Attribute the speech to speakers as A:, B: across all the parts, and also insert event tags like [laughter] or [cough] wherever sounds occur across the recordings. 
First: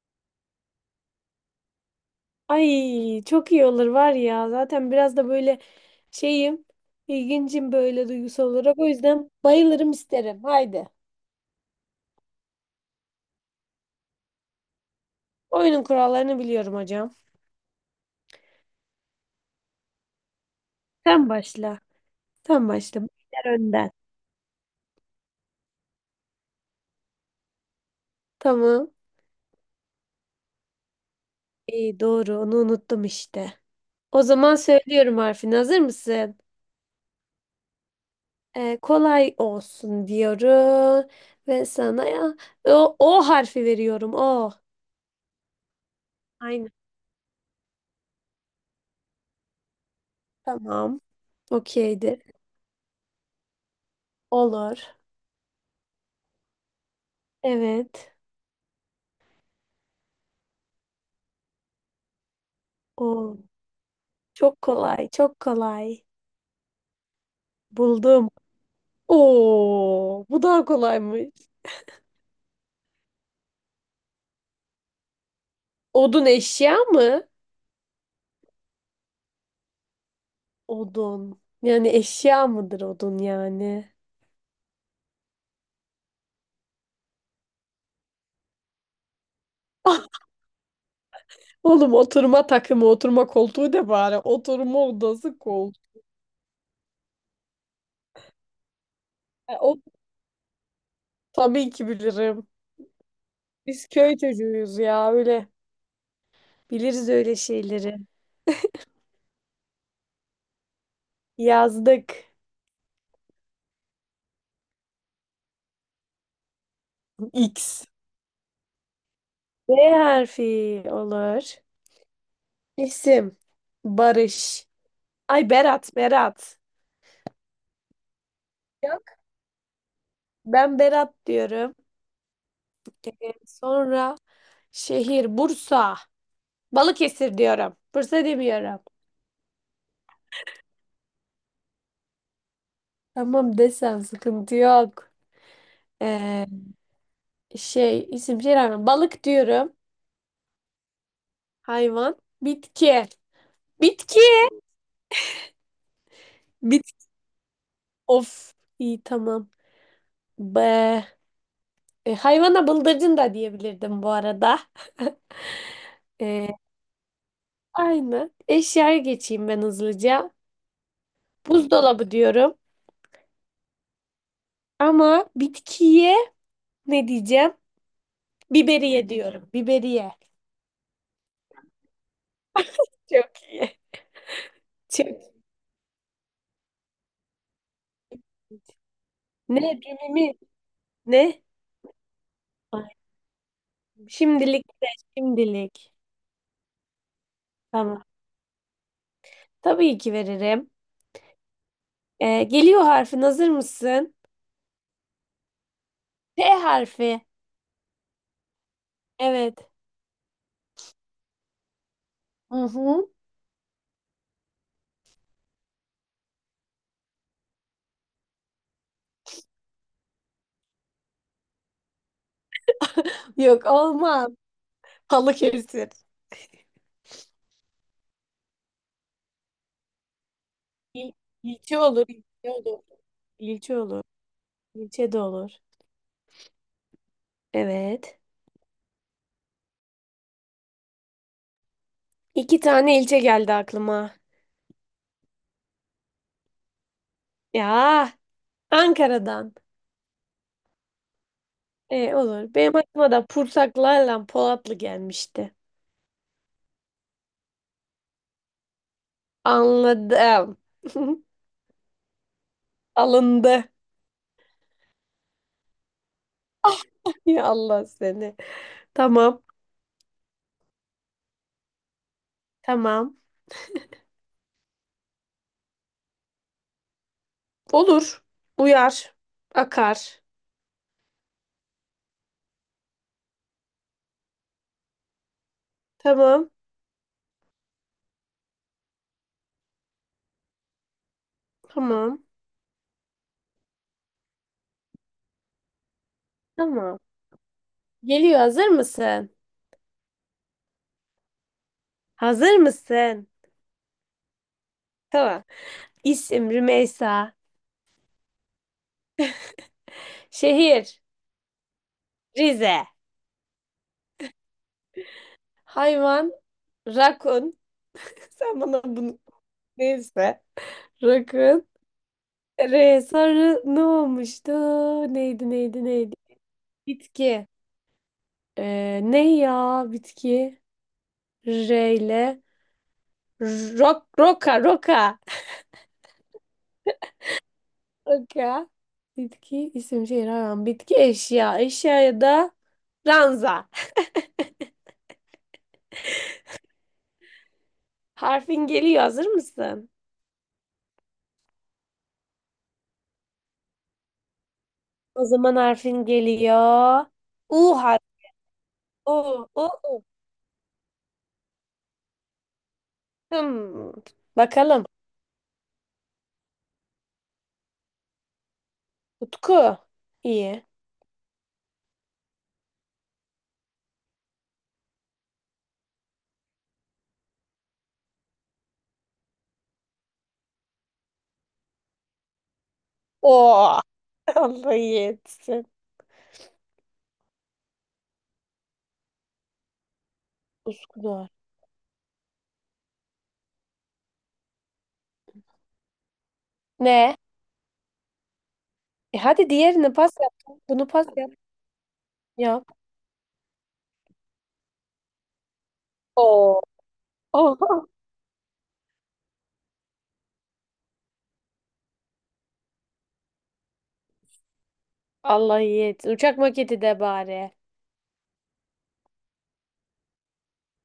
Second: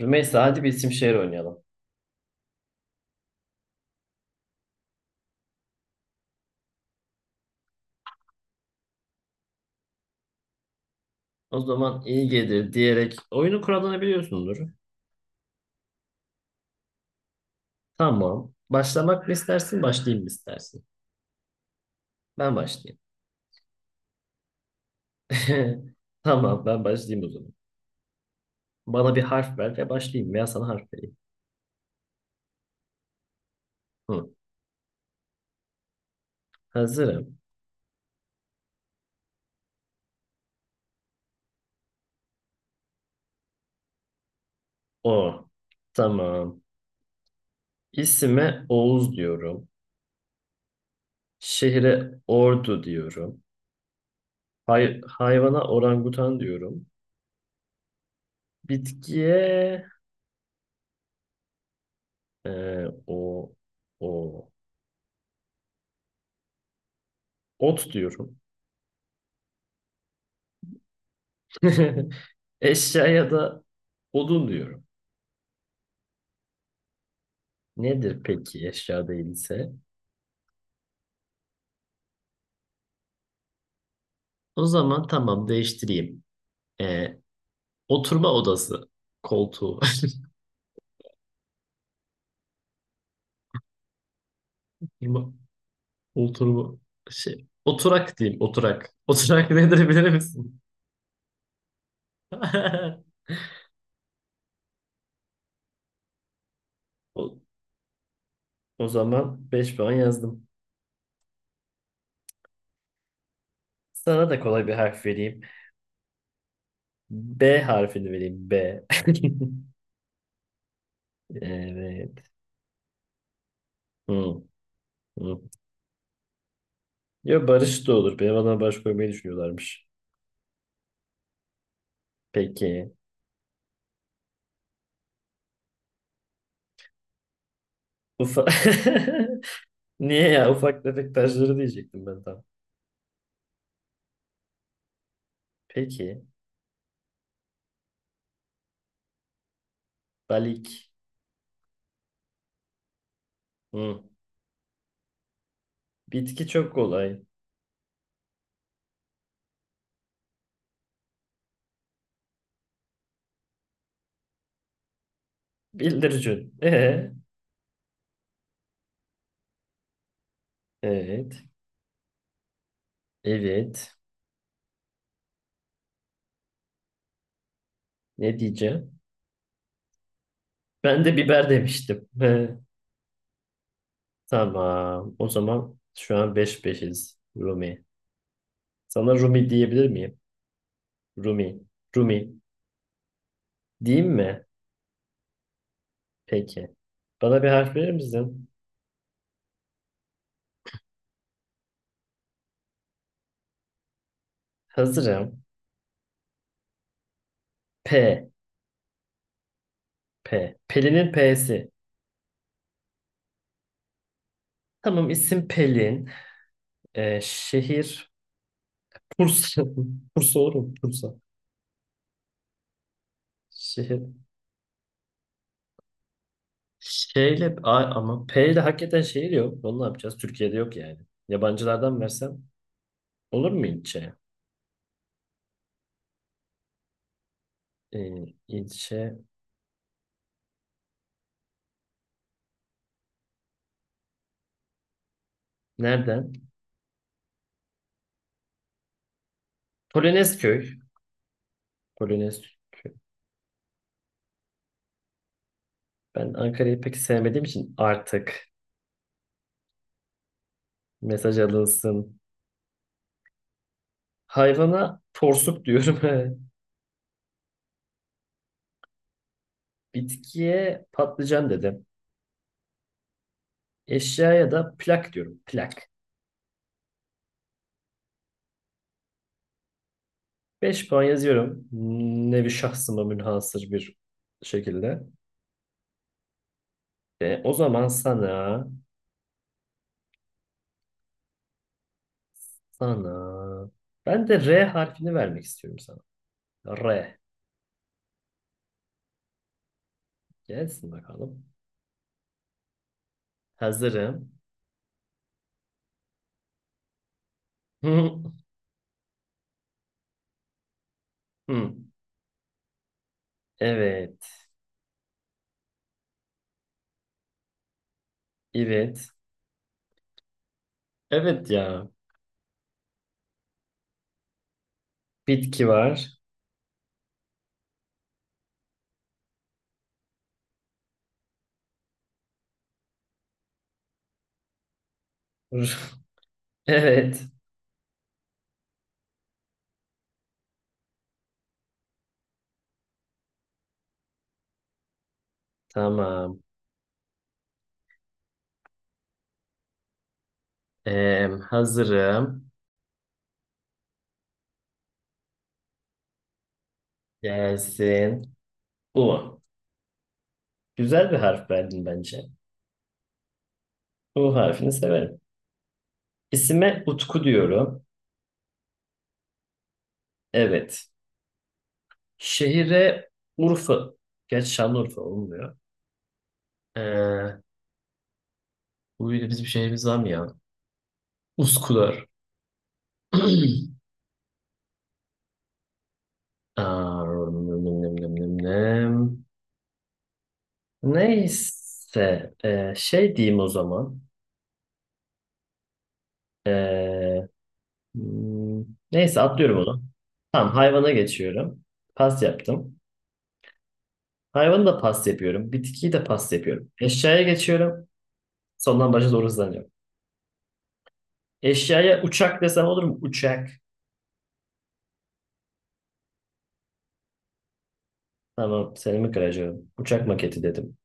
A: Rümeysa hadi bir isim şehir oynayalım.
B: Ay çok iyi olur var ya. Zaten biraz da böyle şeyim, ilgincim böyle duygusal olarak. O yüzden bayılırım isterim. Haydi.
A: O zaman iyi gelir diyerek oyunu kurallarını biliyorsundur.
B: Oyunun kurallarını biliyorum hocam.
A: Tamam. Başlamak mı istersin, başlayayım mı istersin?
B: Sen başla.
A: Ben
B: Sen
A: başlayayım.
B: başla. Başlar önden.
A: [laughs] Tamam, ben başlayayım o zaman.
B: Tamam.
A: Bana bir harf ver ve başlayayım veya sana harf vereyim.
B: İyi doğru. Onu unuttum işte. O
A: Hı.
B: zaman söylüyorum harfini. Hazır mısın?
A: Hazırım.
B: Kolay olsun diyorum. Ve sana ya o harfi veriyorum. O.
A: O. Tamam.
B: Aynen.
A: İsime Oğuz diyorum.
B: Tamam.
A: Şehre
B: Okeydir.
A: Ordu diyorum.
B: Olur.
A: Hayvana orangutan diyorum.
B: Evet.
A: Bitkiye e,
B: O.
A: o o
B: Çok kolay, çok kolay.
A: ot
B: Buldum.
A: diyorum.
B: Oo, bu daha kolaymış.
A: [laughs] Eşyaya da odun diyorum.
B: Odun eşya mı?
A: Nedir peki eşya değilse?
B: Odun. Yani eşya mıdır odun yani? [laughs]
A: O zaman tamam değiştireyim. Ee, oturma odası koltuğu.
B: Ah,
A: [laughs]
B: oğlum oturma takımı, oturma koltuğu da bari. Oturma
A: Oturma,
B: odası koltuğu.
A: oturma şey. Oturak diyeyim oturak. Oturak [laughs]
B: E, o
A: nedir bilir misin?
B: tabii ki bilirim.
A: [laughs]
B: Biz köy çocuğuyuz ya öyle. Biliriz öyle
A: O,
B: şeyleri.
A: o zaman beş puan yazdım.
B: Yazdık.
A: Sana da kolay bir harf vereyim. B
B: X.
A: harfini vereyim. B. [laughs]
B: B harfi olur.
A: Evet.
B: İsim.
A: Hı,
B: Barış.
A: hı.
B: Ay Berat, Berat.
A: Ya Barış da olur. Benim adına Barış
B: Ya?
A: koymayı düşünüyorlarmış.
B: Ben Berat diyorum.
A: Peki.
B: Sonra şehir Bursa. Balıkesir diyorum. Bursa
A: Ufak...
B: demiyorum.
A: [laughs] Niye ya? Ufak tefek taşları diyecektim ben tam.
B: Tamam desen sıkıntı yok.
A: Peki.
B: Ee, Şey isim şey rağmen balık diyorum.
A: Balik.
B: Hayvan. Bitki.
A: Hı.
B: Bitki.
A: Bitki çok
B: Bit.
A: kolay.
B: Of. İyi tamam. Be. E, hayvana bıldırcın da diyebilirdim bu arada. [laughs]
A: Bildircün.
B: Ee, Aynı. Eşyaya geçeyim ben hızlıca.
A: Evet.
B: Buzdolabı diyorum.
A: Evet.
B: Ama bitkiye ne diyeceğim?
A: Ne diyeceğim?
B: Biberiye diyorum. Biberiye.
A: Ben de biber demiştim. He.
B: Çok iyi. [laughs]
A: Tamam.
B: Çok
A: O zaman şu an beş beşiz. Rumi.
B: iyi.
A: Sana Rumi
B: Ne?
A: diyebilir miyim?
B: Cümimi? Ne?
A: Rumi. Rumi.
B: Ay,
A: Diyeyim mi?
B: şimdilik de şimdilik.
A: Peki. Bana bir harf verir
B: Tamam.
A: misin?
B: Tabii ki veririm. Geliyor harfin. Hazır mısın?
A: Hazırım.
B: T harfi.
A: P.
B: Evet.
A: P. Pelin'in P'si.
B: Hı hı.
A: Tamam isim Pelin. Şehir Bursa. [laughs] Bursa olur mu? Bursa.
B: Yok
A: Şehir.
B: olmam, Balıkesir.
A: Ama P ile hakikaten şehir yok. Onu ne yapacağız? Türkiye'de yok yani.
B: İl ilçe
A: Yabancılardan
B: olur.
A: versem
B: İlçe olur.
A: olur mu
B: İlçe olur.
A: ilçe?
B: İlçe de olur. Evet.
A: İlçe
B: İki tane ilçe geldi aklıma.
A: nereden?
B: Ya Ankara'dan.
A: Polonezköy.
B: Olur.
A: Polonezköy.
B: Benim aklıma da Pursaklarla Polatlı gelmişti.
A: Ben Ankara'yı pek sevmediğim için artık
B: Anladım. [laughs]
A: mesaj alınsın.
B: Alındı.
A: Hayvana porsuk diyorum. [laughs]
B: Ya Allah seni. Tamam.
A: Bitkiye patlıcan dedim.
B: Tamam.
A: Eşyaya da plak diyorum. Plak.
B: Olur. Uyar. Akar.
A: 5 puan yazıyorum. Nevi şahsıma münhasır bir şekilde.
B: Tamam.
A: Ve o zaman
B: Tamam.
A: sana, ben de R harfini vermek istiyorum sana.
B: Tamam.
A: R.
B: Geliyor. Hazır mısın?
A: Gelsin bakalım.
B: Hazır mısın?
A: Hazırım.
B: Tamam. İsim Rümeysa.
A: Hı,
B: Şehir
A: hı.
B: Rize.
A: Evet.
B: Hayvan rakun. [laughs] Sen bana
A: Evet.
B: bunu neyse.
A: Evet
B: Rakun.
A: ya.
B: Re sarı ne olmuştu? Neydi
A: Bitki
B: neydi neydi?
A: var.
B: Bitki. Ne ya bitki? R ile rok, roka, roka.
A: [laughs] Evet.
B: Roka. Bitki, isim, şehir, hayvan. Bitki, eşya. Eşyaya da ranza.
A: Tamam.
B: Harfin geliyor. Hazır mısın?
A: Hazırım.
B: O zaman harfin geliyor. U harfi.
A: Gelsin.
B: U,
A: U.
B: U, U.
A: Güzel bir harf verdin bence.
B: Hmm.
A: U harfini
B: Bakalım.
A: severim. İsime Utku diyorum.
B: Utku. İyi.
A: Evet. Şehire Urfa. Gerçi Şanlıurfa olmuyor. Ee, bu bir bizim şehrimiz var mı ya? Üsküdar.
B: O.
A: [clears throat]
B: [laughs] Allah iyi etsin.
A: Aa, nım nım nım nım nım.
B: Utku doğru.
A: Neyse. Diyeyim o zaman.
B: Ne?
A: Ee, hmm,
B: E
A: neyse
B: hadi
A: atlıyorum onu.
B: diğerini pas
A: Tamam
B: yap. Bunu
A: hayvana
B: pas yap.
A: geçiyorum. Pas
B: Yap.
A: yaptım. Hayvanı da pas yapıyorum. Bitkiyi de pas
B: O.
A: yapıyorum. Eşyaya
B: O.
A: geçiyorum.
B: [laughs]
A: Sondan başa doğru hızlanıyorum. Eşyaya uçak desem olur mu? Uçak.
B: Allah iyi etsin. Uçak maketi de bari.
A: Tamam, seramik aracı. Uçak maketi dedim.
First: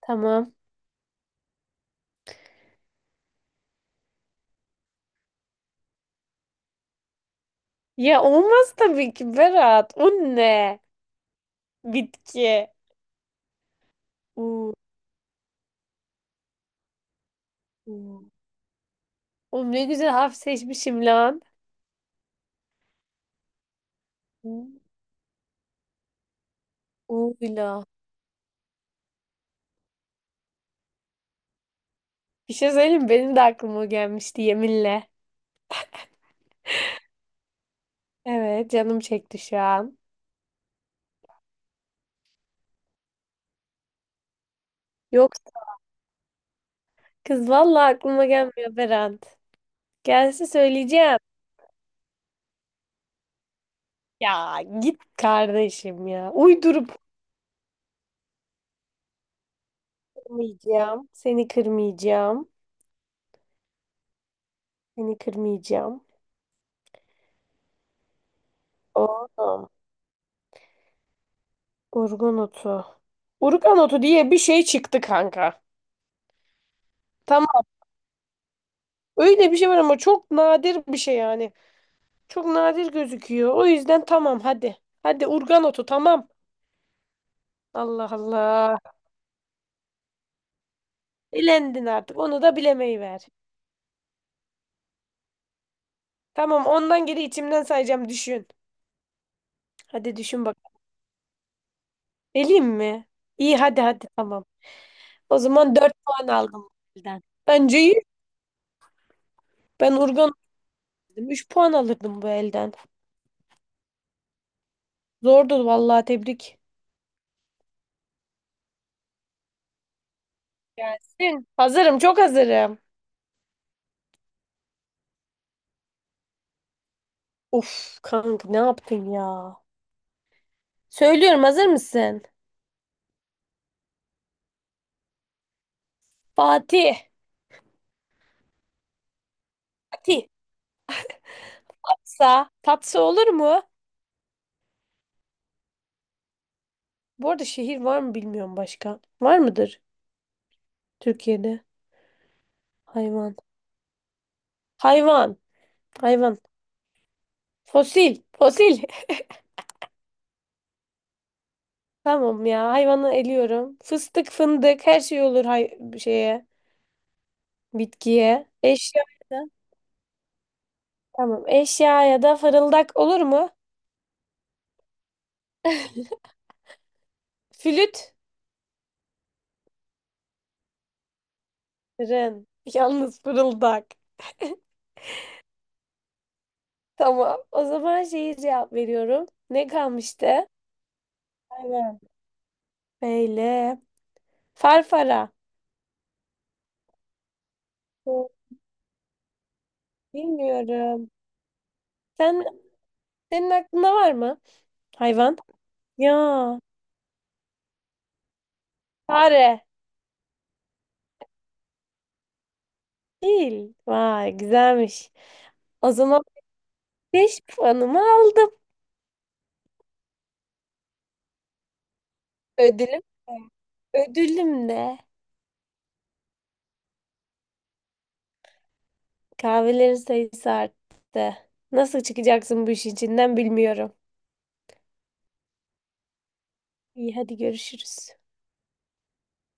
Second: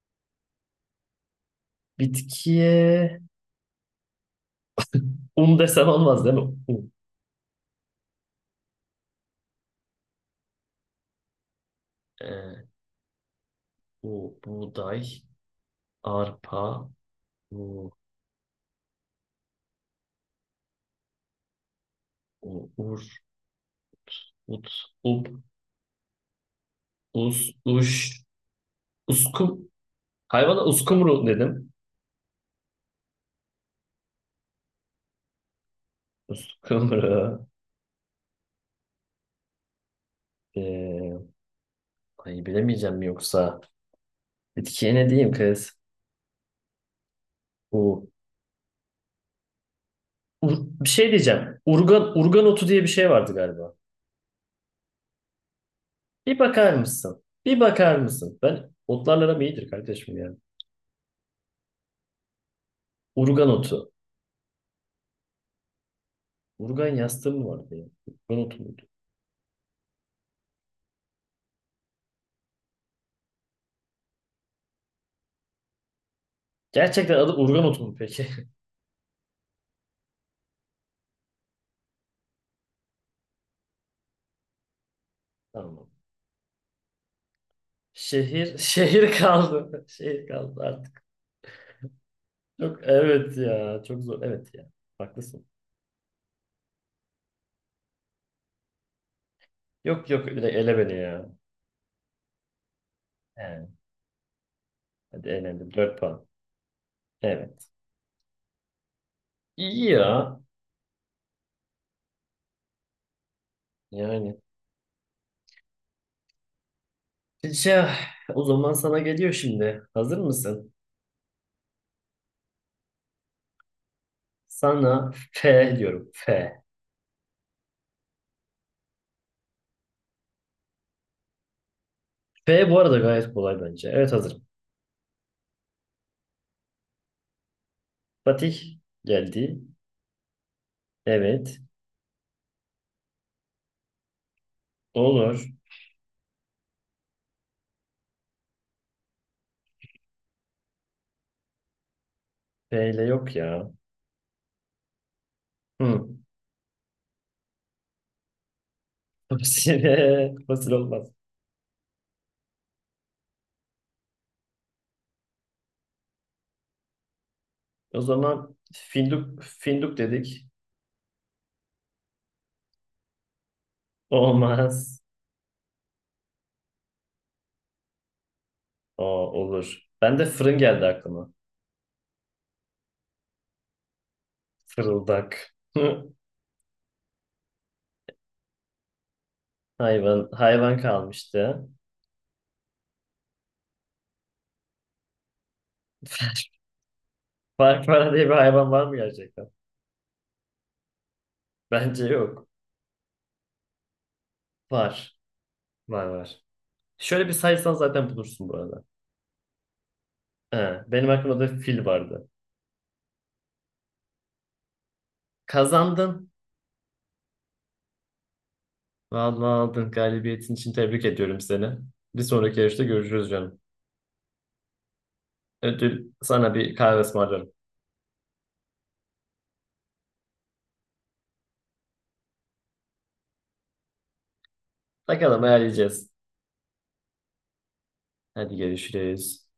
B: Tamam.
A: Bitkiye un desem olmaz değil mi? Un.
B: Ya olmaz tabii ki Berat. O ne? Bitki.
A: Ee,
B: Oo.
A: buğday, arpa, u,
B: Oo. Oğlum ne güzel harf seçmişim lan.
A: u, ur, ut,
B: Oo,
A: up, us,
B: Uğuyla.
A: uş, uskum. Hayvana uskumru dedim.
B: Bir şey söyleyeyim mi? Benim de aklıma gelmişti yeminle.
A: Uskumru.
B: Evet canım çekti şu an.
A: Ee, ay bilemeyeceğim mi yoksa? Bitkiye ne diyeyim
B: Yok
A: kız?
B: kız vallahi
A: U,
B: aklıma gelmiyor Berat. Gelse
A: bir şey
B: söyleyeceğim.
A: diyeceğim. Urgan, urgan otu diye bir şey vardı galiba.
B: Ya git kardeşim ya.
A: Bir bakar
B: Uydurup
A: mısın? Bir bakar mısın? Ben otlarla aram iyidir kardeşim ya.
B: kırmayacağım. Seni kırmayacağım.
A: Urgan otu.
B: Seni kırmayacağım.
A: Urgan yastığı mı vardı ya? Urgan otu muydu?
B: Oo. Urgun otu. Urgan otu diye bir şey çıktı kanka.
A: Gerçekten adı Urgan
B: Tamam.
A: otu mu peki?
B: Öyle bir şey var ama çok nadir bir şey yani. Çok nadir gözüküyor. O yüzden tamam hadi. Hadi
A: [laughs]
B: urgan otu
A: Tamam.
B: tamam. Allah
A: Şehir,
B: Allah.
A: şehir kaldı. [laughs] Şehir kaldı artık.
B: Elendin artık. Onu da
A: Çok
B: bilemeyi ver.
A: evet ya. Çok zor. Evet ya. Haklısın.
B: Tamam ondan geri içimden sayacağım düşün.
A: Yok
B: Hadi
A: yok
B: düşün
A: direkt
B: bak.
A: ele beni ya.
B: Eleyim mi?
A: He,
B: İyi hadi hadi tamam.
A: hadi
B: O
A: elendim.
B: zaman 4
A: 4 puan.
B: puan aldım bu elden.
A: Evet.
B: Bence iyi.
A: İyi
B: Ben urgan
A: ya.
B: dedim. Üç puan alırdım bu elden.
A: Yani.
B: Zordu vallahi tebrik.
A: Şey, o zaman sana geliyor şimdi. Hazır mısın?
B: Gelsin. Hazırım çok hazırım.
A: Sana F diyorum. F.
B: Of kanka ne yaptın ya? Söylüyorum hazır mısın?
A: F bu arada gayet kolay bence. Evet hazırım.
B: Fatih.
A: Fatih geldi.
B: Fatih.
A: Evet.
B: Tatsa. Tatsa olur mu?
A: Olur.
B: Bu arada şehir var mı bilmiyorum başka. Var mıdır Türkiye'de?
A: B ile yok
B: Hayvan.
A: ya.
B: Hayvan.
A: Hı. [laughs]
B: Hayvan. Fosil. Fosil.
A: Fasil, fasil olmaz.
B: [laughs] Tamam ya hayvanı eliyorum. Fıstık fındık her şey olur hay şeye.
A: O
B: Bitkiye.
A: zaman
B: Eşya.
A: finduk,
B: Da.
A: finduk dedik.
B: Tamam eşya ya da fırıldak olur mu?
A: Olmaz.
B: Flüt.
A: O olur. Ben de fırın geldi aklıma.
B: Fırın. [laughs] Yalnız fırıldak.
A: Fırıldak. Hı.
B: Tamam. O zaman şeyi cevap veriyorum. Ne kalmıştı?
A: Hayvan kalmıştı.
B: Aynen. Böyle. Farfara.
A: [laughs] Farfara diye
B: Hı,
A: bir hayvan var mı gerçekten?
B: bilmiyorum.
A: Bence
B: Sen,
A: yok.
B: senin aklında var mı?
A: Var.
B: Hayvan.
A: Var.
B: Ya.
A: Şöyle bir saysan zaten bulursun bu arada.
B: Fare.
A: He, benim aklımda da fil vardı.
B: Değil. Vay güzelmiş. O zaman
A: Kazandın.
B: 5 puanımı aldım.
A: Vallahi aldın. Galibiyetin için tebrik ediyorum seni. Bir sonraki yarışta
B: Ödülüm.
A: görüşürüz
B: Hı.
A: canım.
B: Ödülüm de
A: Ödül sana bir kahve ısmarlarım.
B: kahvelerin sayısı arttı. Nasıl çıkacaksın bu işin içinden bilmiyorum.
A: Bakalım ayarlayacağız.
B: İyi hadi görüşürüz.
A: Hadi görüşürüz.